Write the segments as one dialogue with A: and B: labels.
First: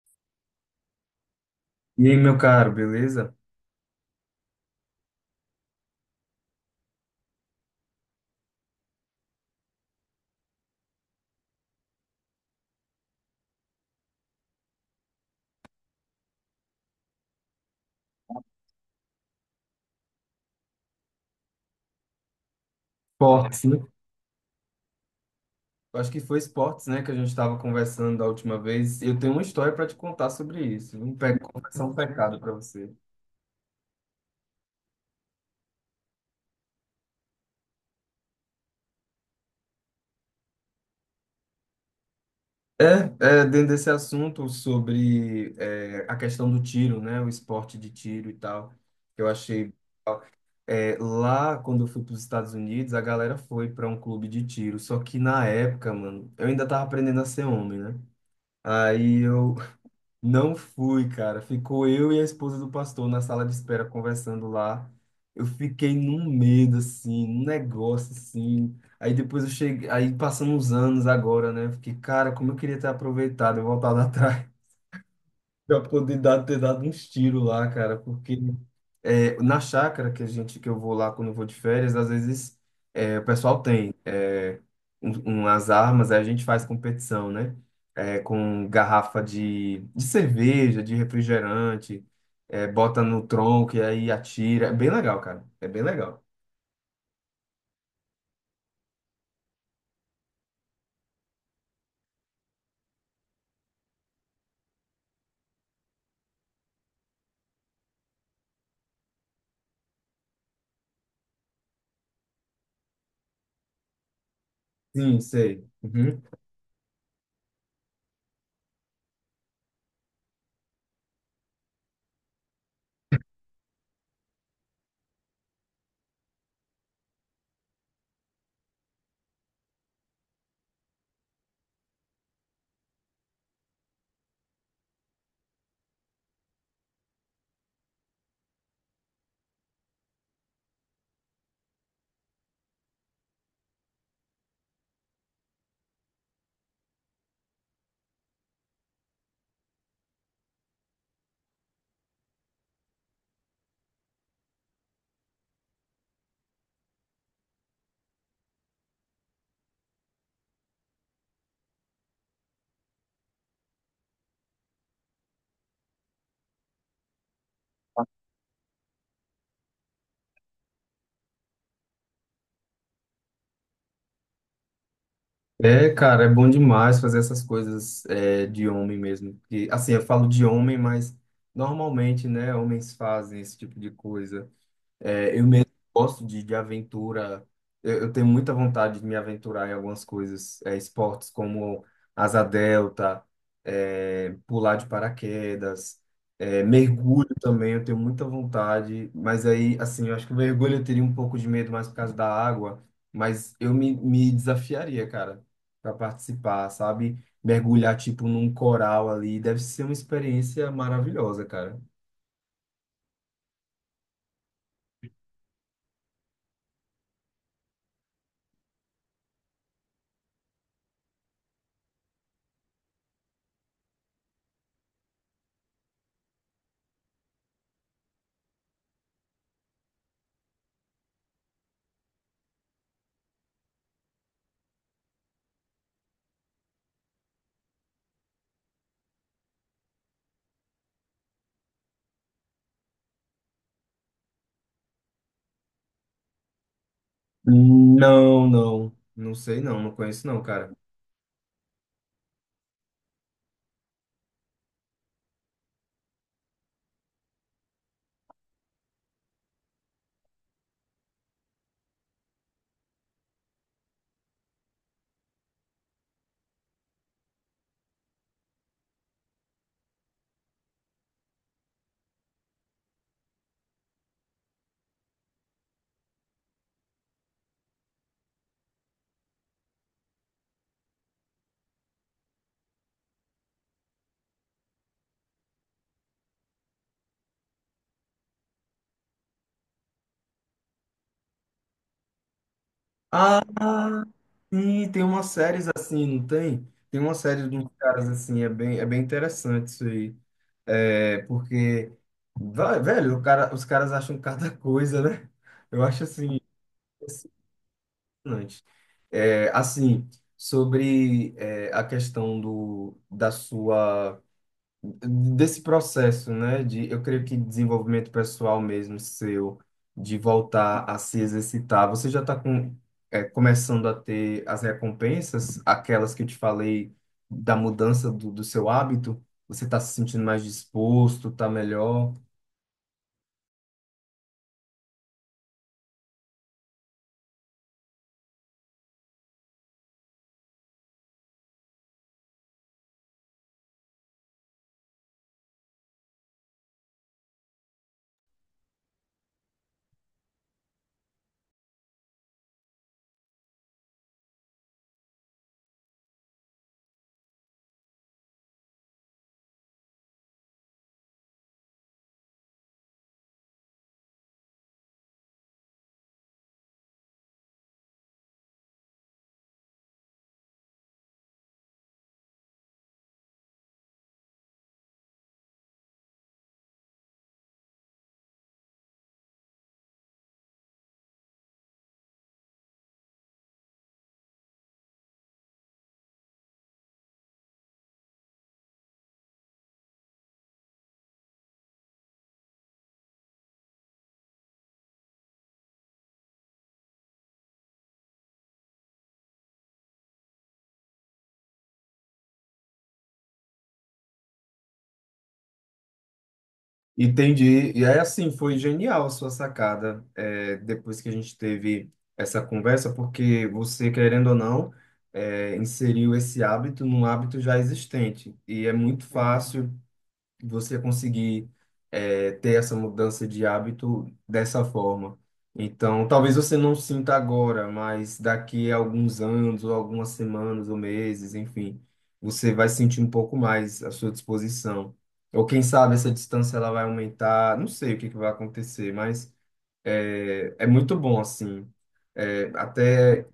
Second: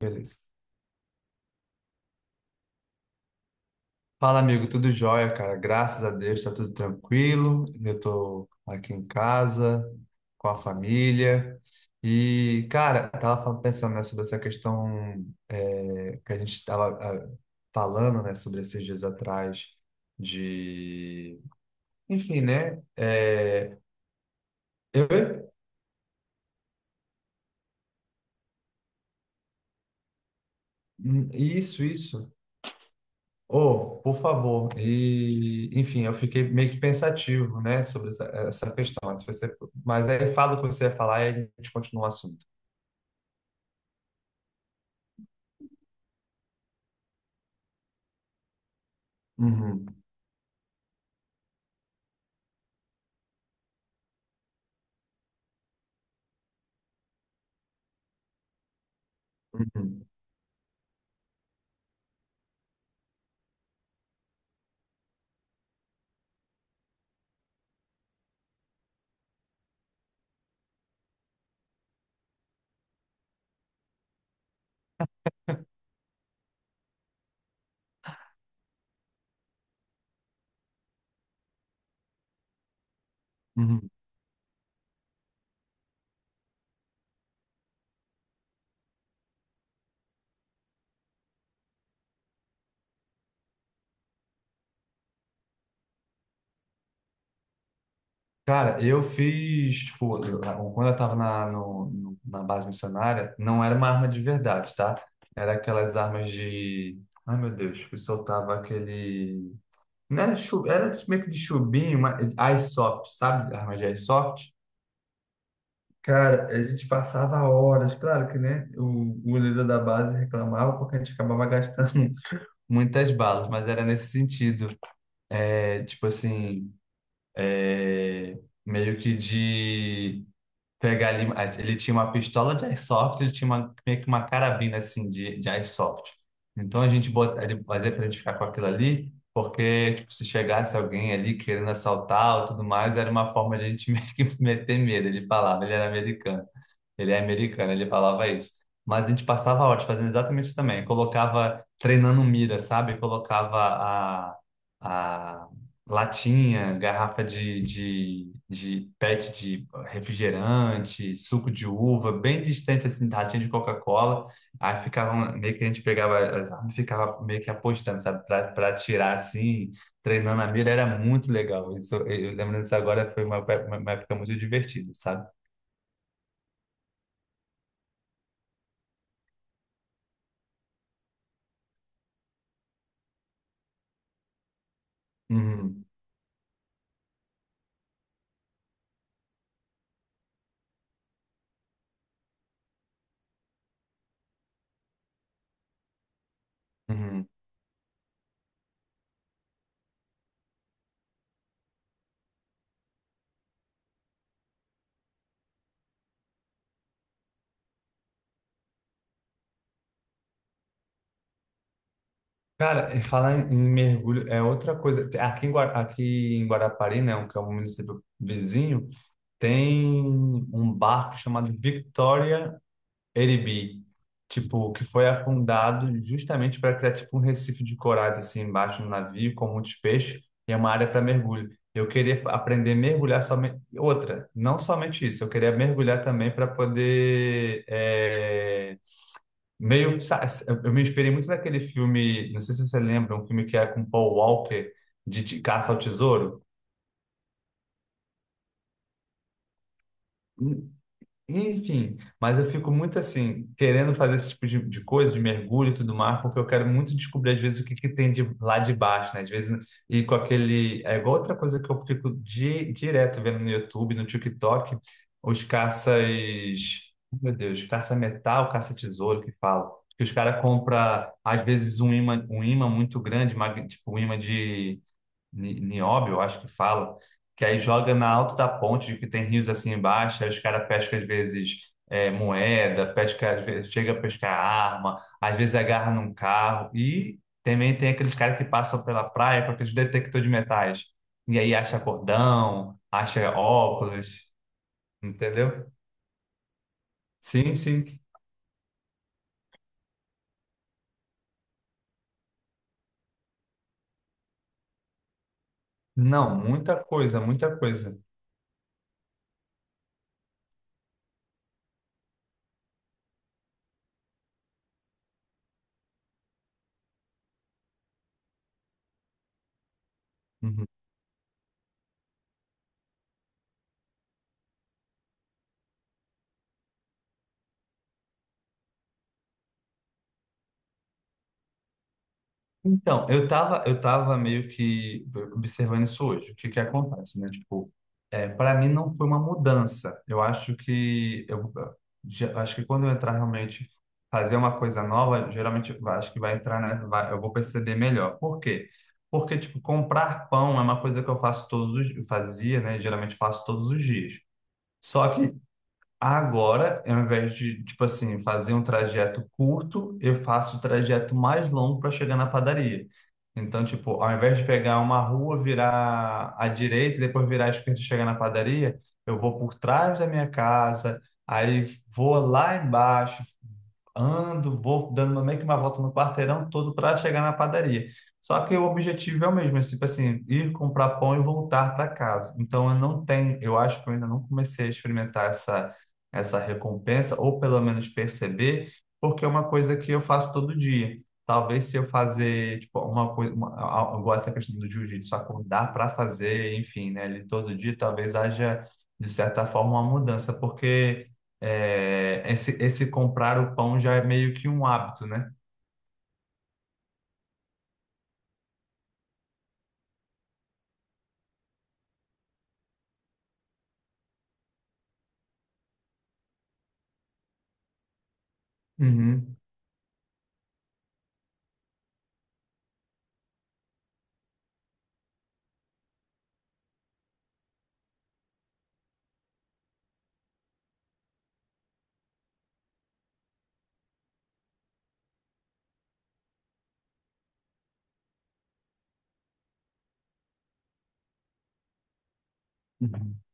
A: Beleza.
B: E aí, meu caro, beleza?
A: Fala, amigo, tudo jóia, cara? Graças a Deus, tá tudo tranquilo. Eu tô aqui em casa, com a família. E, cara, pensando, né, sobre essa questão, que a gente tava falando, né, sobre esses dias atrás de... Enfim, né?
B: Esportes, né?
A: Eu-
B: Acho que foi esportes, né, que a gente estava conversando da última vez. Eu tenho uma história para te contar sobre isso. Um pe...
A: Isso,
B: Confessar um
A: isso.
B: pecado para você.
A: Oh, por favor. E, enfim, eu fiquei meio que pensativo, né, sobre essa questão. Se você, mas aí fala o que você ia falar e a gente continua o assunto.
B: É, dentro desse assunto sobre a questão do tiro, né, o esporte de tiro e tal, que eu achei.
A: Uhum,
B: Lá, quando eu fui para os Estados Unidos, a galera foi para um clube de tiro. Só que na época, mano, eu ainda tava aprendendo a ser homem, né? Aí eu.
A: uhum,
B: Não fui, cara. Ficou eu e a esposa do pastor na sala de espera conversando lá. Eu fiquei num medo, assim, num negócio, assim. Aí depois eu cheguei, aí passando uns anos agora, né? Eu fiquei, cara, como eu queria ter aproveitado, eu voltado atrás. Pra poder dar, ter dado uns tiros lá, cara, porque na chácara que a gente que eu vou lá quando eu vou de férias, às vezes o pessoal
A: uhum.
B: tem umas armas, aí a gente faz competição, né? É, com garrafa de cerveja, de refrigerante, bota no tronco e aí atira. É bem legal, cara. É bem legal.
A: Cara, eu fiz, tipo, quando eu tava na, no- no- na base missionária, não era uma arma de verdade, tá? Era aquelas armas de... Ai, meu Deus, que soltava aquele... Não era, chu... era meio que de chubinho, uma Airsoft, sabe? Arma de airsoft.
B: Sim, sei. Uhum.
A: Cara, a gente passava horas, claro que, né? O goleiro da base reclamava porque a gente acabava gastando muitas balas, mas era nesse sentido. É, tipo assim, é, meio que de pegar ali. Ele tinha uma pistola de airsoft, ele tinha uma, meio que uma carabina assim de airsoft. Então a gente bota, ele fazia pra gente ficar com aquilo ali, porque tipo, se chegasse alguém ali querendo assaltar ou tudo mais, era uma forma de a gente meio que meter medo. Ele falava, ele era americano. Ele é americano, ele falava isso. Mas a gente passava horas fazendo exatamente isso também. Colocava, treinando mira, sabe? Colocava a, a latinha, garrafa de pet de refrigerante, suco de uva, bem distante, assim, da latinha de Coca-Cola. Aí ficava, um, meio que a gente pegava as armas e ficava meio que apostando, sabe? Pra atirar, assim, treinando a mira, era muito legal. Isso, eu lembrando disso agora, foi uma época muito divertida, sabe?
B: É, cara, é bom demais fazer essas coisas de homem mesmo. E assim, eu falo de homem, mas normalmente, né, homens fazem esse tipo de coisa. É, eu mesmo
A: Uhum,
B: gosto de aventura. Eu tenho muita vontade de me aventurar em algumas coisas, é, esportes como asa delta, pular de paraquedas, mergulho
A: uhum.
B: também. Eu tenho muita vontade, mas aí, assim, eu acho que o mergulho eu teria um pouco de medo mais por causa da água, mas eu me desafiaria, cara, para participar, sabe? Mergulhar, tipo, num coral ali, deve ser uma experiência maravilhosa, cara.
A: Cara, e falar em mergulho é outra coisa. Aqui em, aqui em Guarapari, né, o que é um município vizinho, tem um barco chamado Victoria Eribi, tipo, que foi afundado justamente para criar tipo um recife de corais assim embaixo no navio com muitos peixes e é uma área para mergulho. Eu queria aprender a mergulhar somente outra, não somente isso. Eu queria mergulhar também para poder Meio, sa- eu me inspirei muito naquele filme, não sei se você lembra, um filme que é com Paul Walker, de Caça ao Tesouro.
B: Não, não. Não sei não, não conheço não, cara.
A: Enfim, mas eu fico muito assim, querendo fazer esse tipo de coisa, de mergulho e tudo mais, porque eu quero muito descobrir, às vezes, que tem de lá de baixo, né? Às vezes, e com aquele. É igual outra coisa que eu fico direto vendo no YouTube, no TikTok, os caças. Meu Deus, caça-metal, caça-tesouro que fala. Que os caras compram, às vezes, um imã muito grande, tipo um imã de Nióbio, eu acho que fala, que aí joga na alta da ponte, que tem rios assim embaixo, aí os caras pescam às vezes moeda, pesca, às vezes chega a pescar arma, às vezes agarra num carro, e também tem aqueles caras que passam pela praia com aqueles detector de metais, e aí acha cordão, acha
B: Ah,
A: óculos,
B: sim, tem umas
A: entendeu?
B: séries assim, não tem? Tem uma série
A: Sim,
B: de uns
A: sim.
B: caras assim, é bem interessante isso aí. É, porque, velho, o cara, os caras acham cada coisa, né? Eu acho
A: Não,
B: assim,
A: muita coisa, muita coisa.
B: impressionante. É, assim, sobre a questão do, da sua. Desse processo, né, de eu creio que desenvolvimento pessoal mesmo seu, de
A: Uhum.
B: voltar a se exercitar. Você já está com, é, começando a ter as recompensas, aquelas que eu te falei da mudança do, do seu hábito? Você está se sentindo mais disposto, está melhor?
A: Então, eu tava meio que observando isso hoje. O que que acontece, né? Tipo, é, para mim não foi uma mudança. Eu acho que acho que quando eu entrar realmente fazer uma coisa nova, geralmente eu acho que vai entrar, né? Eu vou perceber melhor. Por quê? Porque tipo, comprar pão é uma coisa que eu faço todos os, eu fazia, né? Geralmente faço todos os dias. Só que Agora, ao invés de, tipo assim, fazer um trajeto curto, eu faço o trajeto mais longo para chegar na padaria. Então, tipo, ao invés de pegar uma rua, virar à direita, e depois virar à esquerda e chegar na padaria, eu vou por trás da minha casa, aí vou lá embaixo, ando, meio que uma volta no quarteirão todo para chegar na padaria. Só que o objetivo é o mesmo, é tipo assim, ir comprar pão e voltar para casa. Então eu não tenho, eu acho que eu ainda não comecei a experimentar essa recompensa ou pelo menos perceber, porque é uma coisa que eu faço todo dia. Talvez se eu fazer, tipo, uma coisa, uma, a- igual essa questão do jiu-jitsu, acordar para fazer, enfim, né, ele todo dia, talvez haja de certa forma uma mudança, porque esse comprar o pão já é meio que um hábito, né?
B: Entendi. E aí, assim, foi genial a sua sacada, é, depois que a gente teve essa conversa, porque você, querendo ou não, inseriu esse hábito num hábito já existente. E é muito, uhum,
A: Uhum.
B: fácil você conseguir ter essa mudança de hábito dessa forma. Então, talvez você não sinta agora, mas daqui a alguns anos, ou algumas semanas, ou meses, enfim, você vai sentir um pouco mais à sua disposição. Ou quem sabe essa distância ela vai aumentar, não sei o que que vai acontecer, mas é muito bom, assim. É,
A: Uhum.
B: até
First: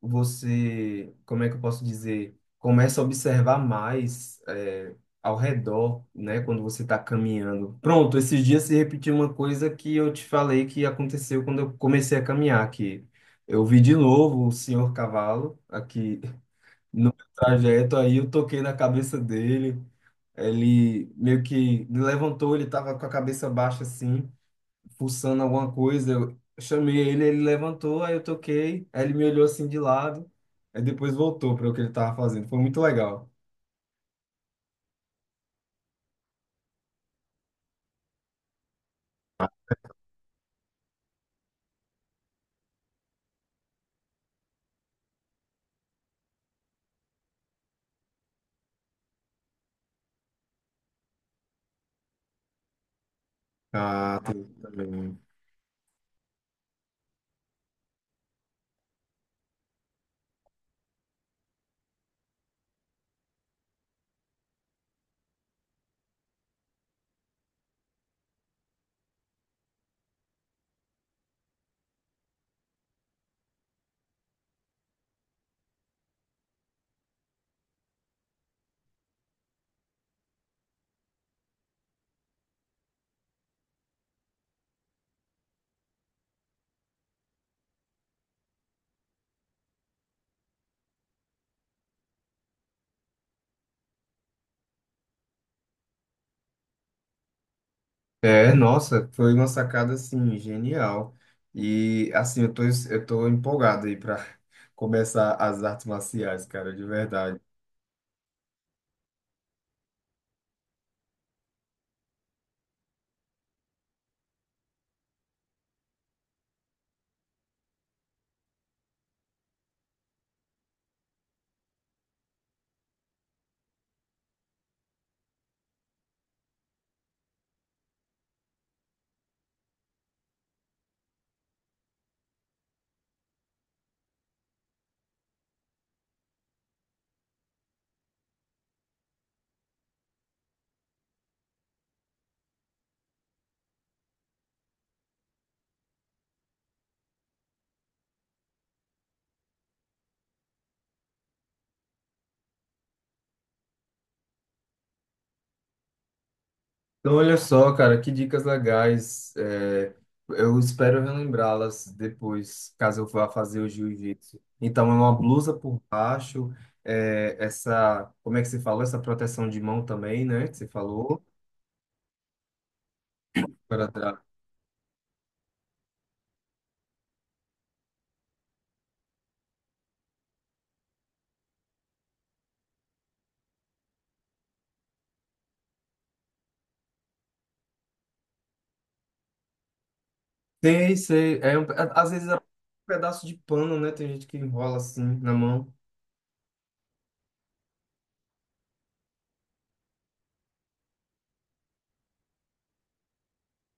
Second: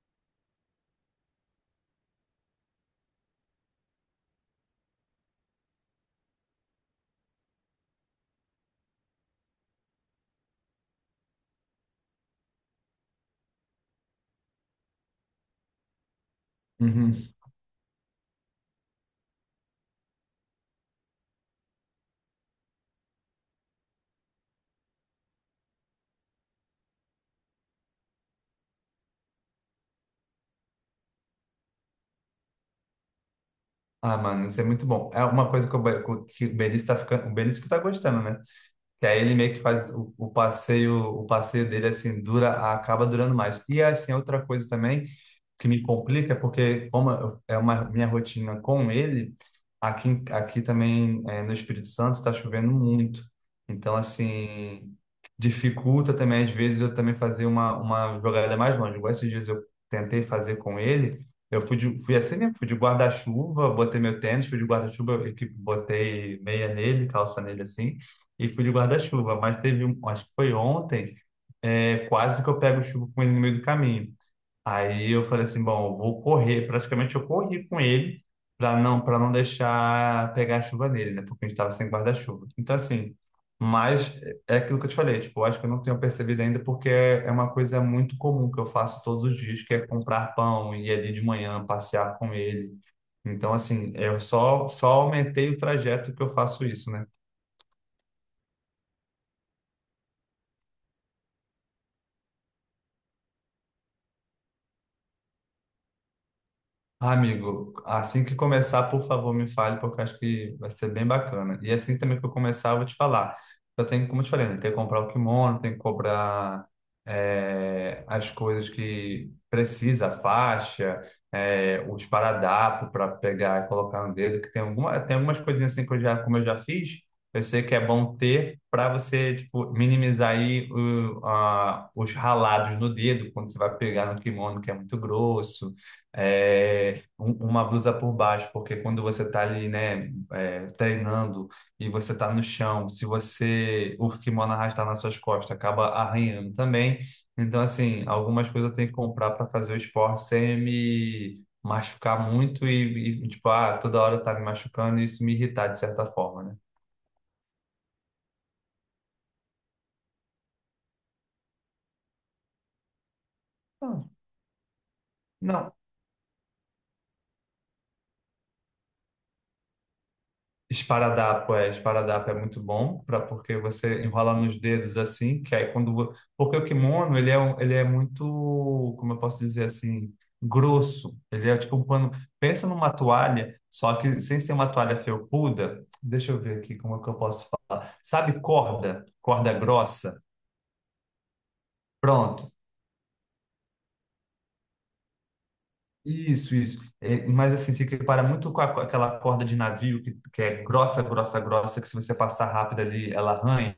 B: você, como é que eu posso dizer? Começa a observar mais, é, ao redor, né? Quando você está caminhando. Pronto, esses dias se repetiu uma coisa que eu te falei que aconteceu quando eu comecei a caminhar aqui. Eu vi de novo o senhor cavalo aqui no
A: Uhum.
B: meu trajeto, aí eu toquei na cabeça dele. Ele meio que me levantou, ele estava com a cabeça baixa assim fuçando alguma coisa. Eu chamei ele, ele levantou, aí eu toquei, aí ele me olhou assim de lado, aí depois voltou para o que ele estava fazendo. Foi muito legal.
A: Ah, mano, isso é muito bom. É uma coisa que que o Benício tá ficando, o Benício que tá gostando, né? Que aí ele meio que faz o passeio dele assim dura, acaba durando mais. E assim, outra coisa também que me complica é porque é uma minha rotina com ele, aqui também no Espírito Santo está chovendo muito. Então
B: Ah, tem isso
A: assim,
B: também.
A: dificulta também às vezes eu também fazer uma jogada mais longe. Igual esses dias eu tentei fazer com ele, fui assim mesmo, fui de guarda-chuva, botei meu tênis, fui de guarda-chuva, eu que botei meia nele, calça nele assim. E fui de guarda-chuva, mas teve, acho que foi ontem, quase que eu pego chuva com ele no meio do caminho. Aí eu falei assim, bom, eu vou correr, praticamente eu corri com ele para não deixar pegar a chuva nele, né? Porque a gente estava sem guarda-chuva. Então assim, mas é aquilo que eu te falei, tipo, eu acho que eu não tenho percebido ainda porque é uma coisa muito comum que eu faço todos os dias, que é comprar pão e ir ali de manhã passear com ele. Então assim, eu só aumentei o trajeto que eu faço isso, né?
B: É, nossa, foi uma sacada assim genial. E assim, eu tô empolgado aí para começar as artes marciais, cara, de
A: Ah,
B: verdade.
A: amigo, assim que começar, por favor, me fale, porque eu acho que vai ser bem bacana. E assim também que eu começar, eu vou te falar. Eu tenho, como eu te falei, né, tem que comprar o kimono, tem que comprar as coisas que precisa, a faixa, os paradapos para pegar e colocar no dedo, que tem alguma, tem algumas coisinhas assim que eu já, como eu já fiz, eu sei que é bom ter para você, tipo, minimizar aí os ralados no dedo, quando você vai pegar no kimono, que é muito grosso uma blusa por baixo, porque quando você está ali, né, é, treinando e você está no chão, se você o kimono arrastar nas suas costas, acaba arranhando também. Então, assim, algumas coisas eu tenho que comprar para fazer o esporte sem me machucar muito tipo, ah, toda hora tá me machucando e isso me irritar de certa forma, né?
B: Então, olha só, cara, que dicas legais. É, eu espero relembrá-las depois, caso eu vá fazer o
A: Então,
B: jiu-jitsu. Então, é uma blusa
A: Não,
B: por baixo, é, essa, como é que se falou? Essa proteção de mão também, né? Que você falou,
A: Esparadapo, esparadapo é muito bom para porque
B: para
A: você
B: trás.
A: enrola nos dedos assim, que aí quando porque o kimono, ele ele é muito, como eu posso dizer assim, grosso. Ele é tipo um pano, pensa numa toalha, só que sem ser uma toalha felpuda. Deixa eu ver aqui como é que eu posso falar. Sabe corda, corda grossa?
B: Tem, sei, às vezes é um
A: Pronto.
B: pedaço de pano, né? Tem gente que enrola assim na mão.
A: Isso, isso. É, mas assim, se equipara muito com aquela corda de navio que é grossa, grossa, grossa, que se você passar rápido ali, ela arranha.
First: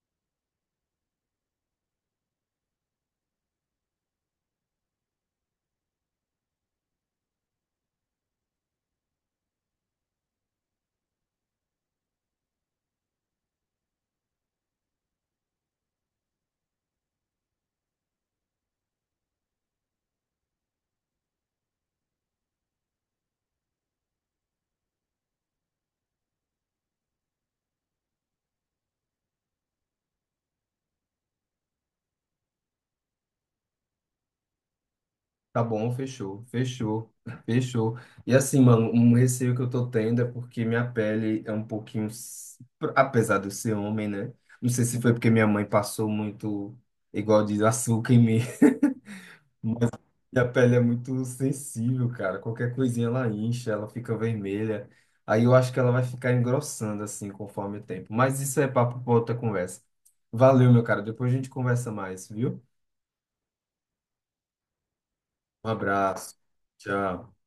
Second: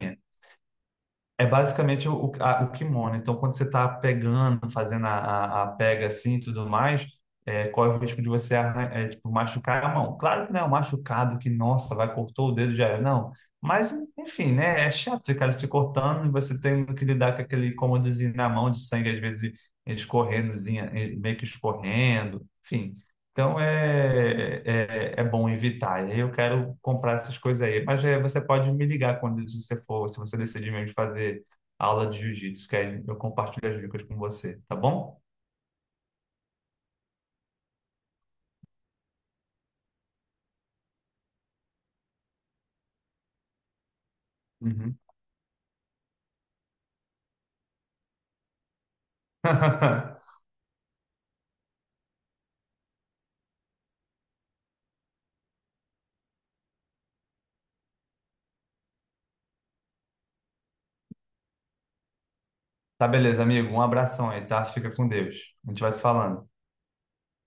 A: É basicamente o kimono. Então, quando você está pegando, fazendo a pega assim e tudo mais, corre o risco de você tipo, machucar a mão. Claro que não é um machucado que, nossa, vai cortou o dedo já era. Não. Mas, enfim, né? É chato ficar se cortando e você tendo que lidar com aquele incômodozinho na mão de sangue, às vezes escorrendozinha, meio que escorrendo. Enfim. Então é bom evitar. E aí eu quero comprar essas coisas aí. Mas é, você pode me ligar quando você for, se você decidir mesmo fazer aula de jiu-jitsu, que aí eu compartilho as dicas com você, tá bom?
B: Tá bom, fechou, fechou, fechou. E assim, mano, um receio que eu tô tendo é porque minha pele é um pouquinho, s- apesar de eu ser homem, né? Não sei
A: Uhum.
B: se foi porque minha mãe passou muito, igual diz, açúcar em mim. Minha pele é muito sensível, cara. Qualquer coisinha ela incha, ela fica vermelha. Aí eu acho que ela vai ficar engrossando assim conforme o tempo. Mas isso é papo pra outra conversa. Valeu, meu cara. Depois a gente conversa mais, viu?
A: Tá beleza, amigo. Um abração aí, tá? Fica com Deus.
B: Um
A: A gente vai se
B: abraço.
A: falando.
B: Tchau.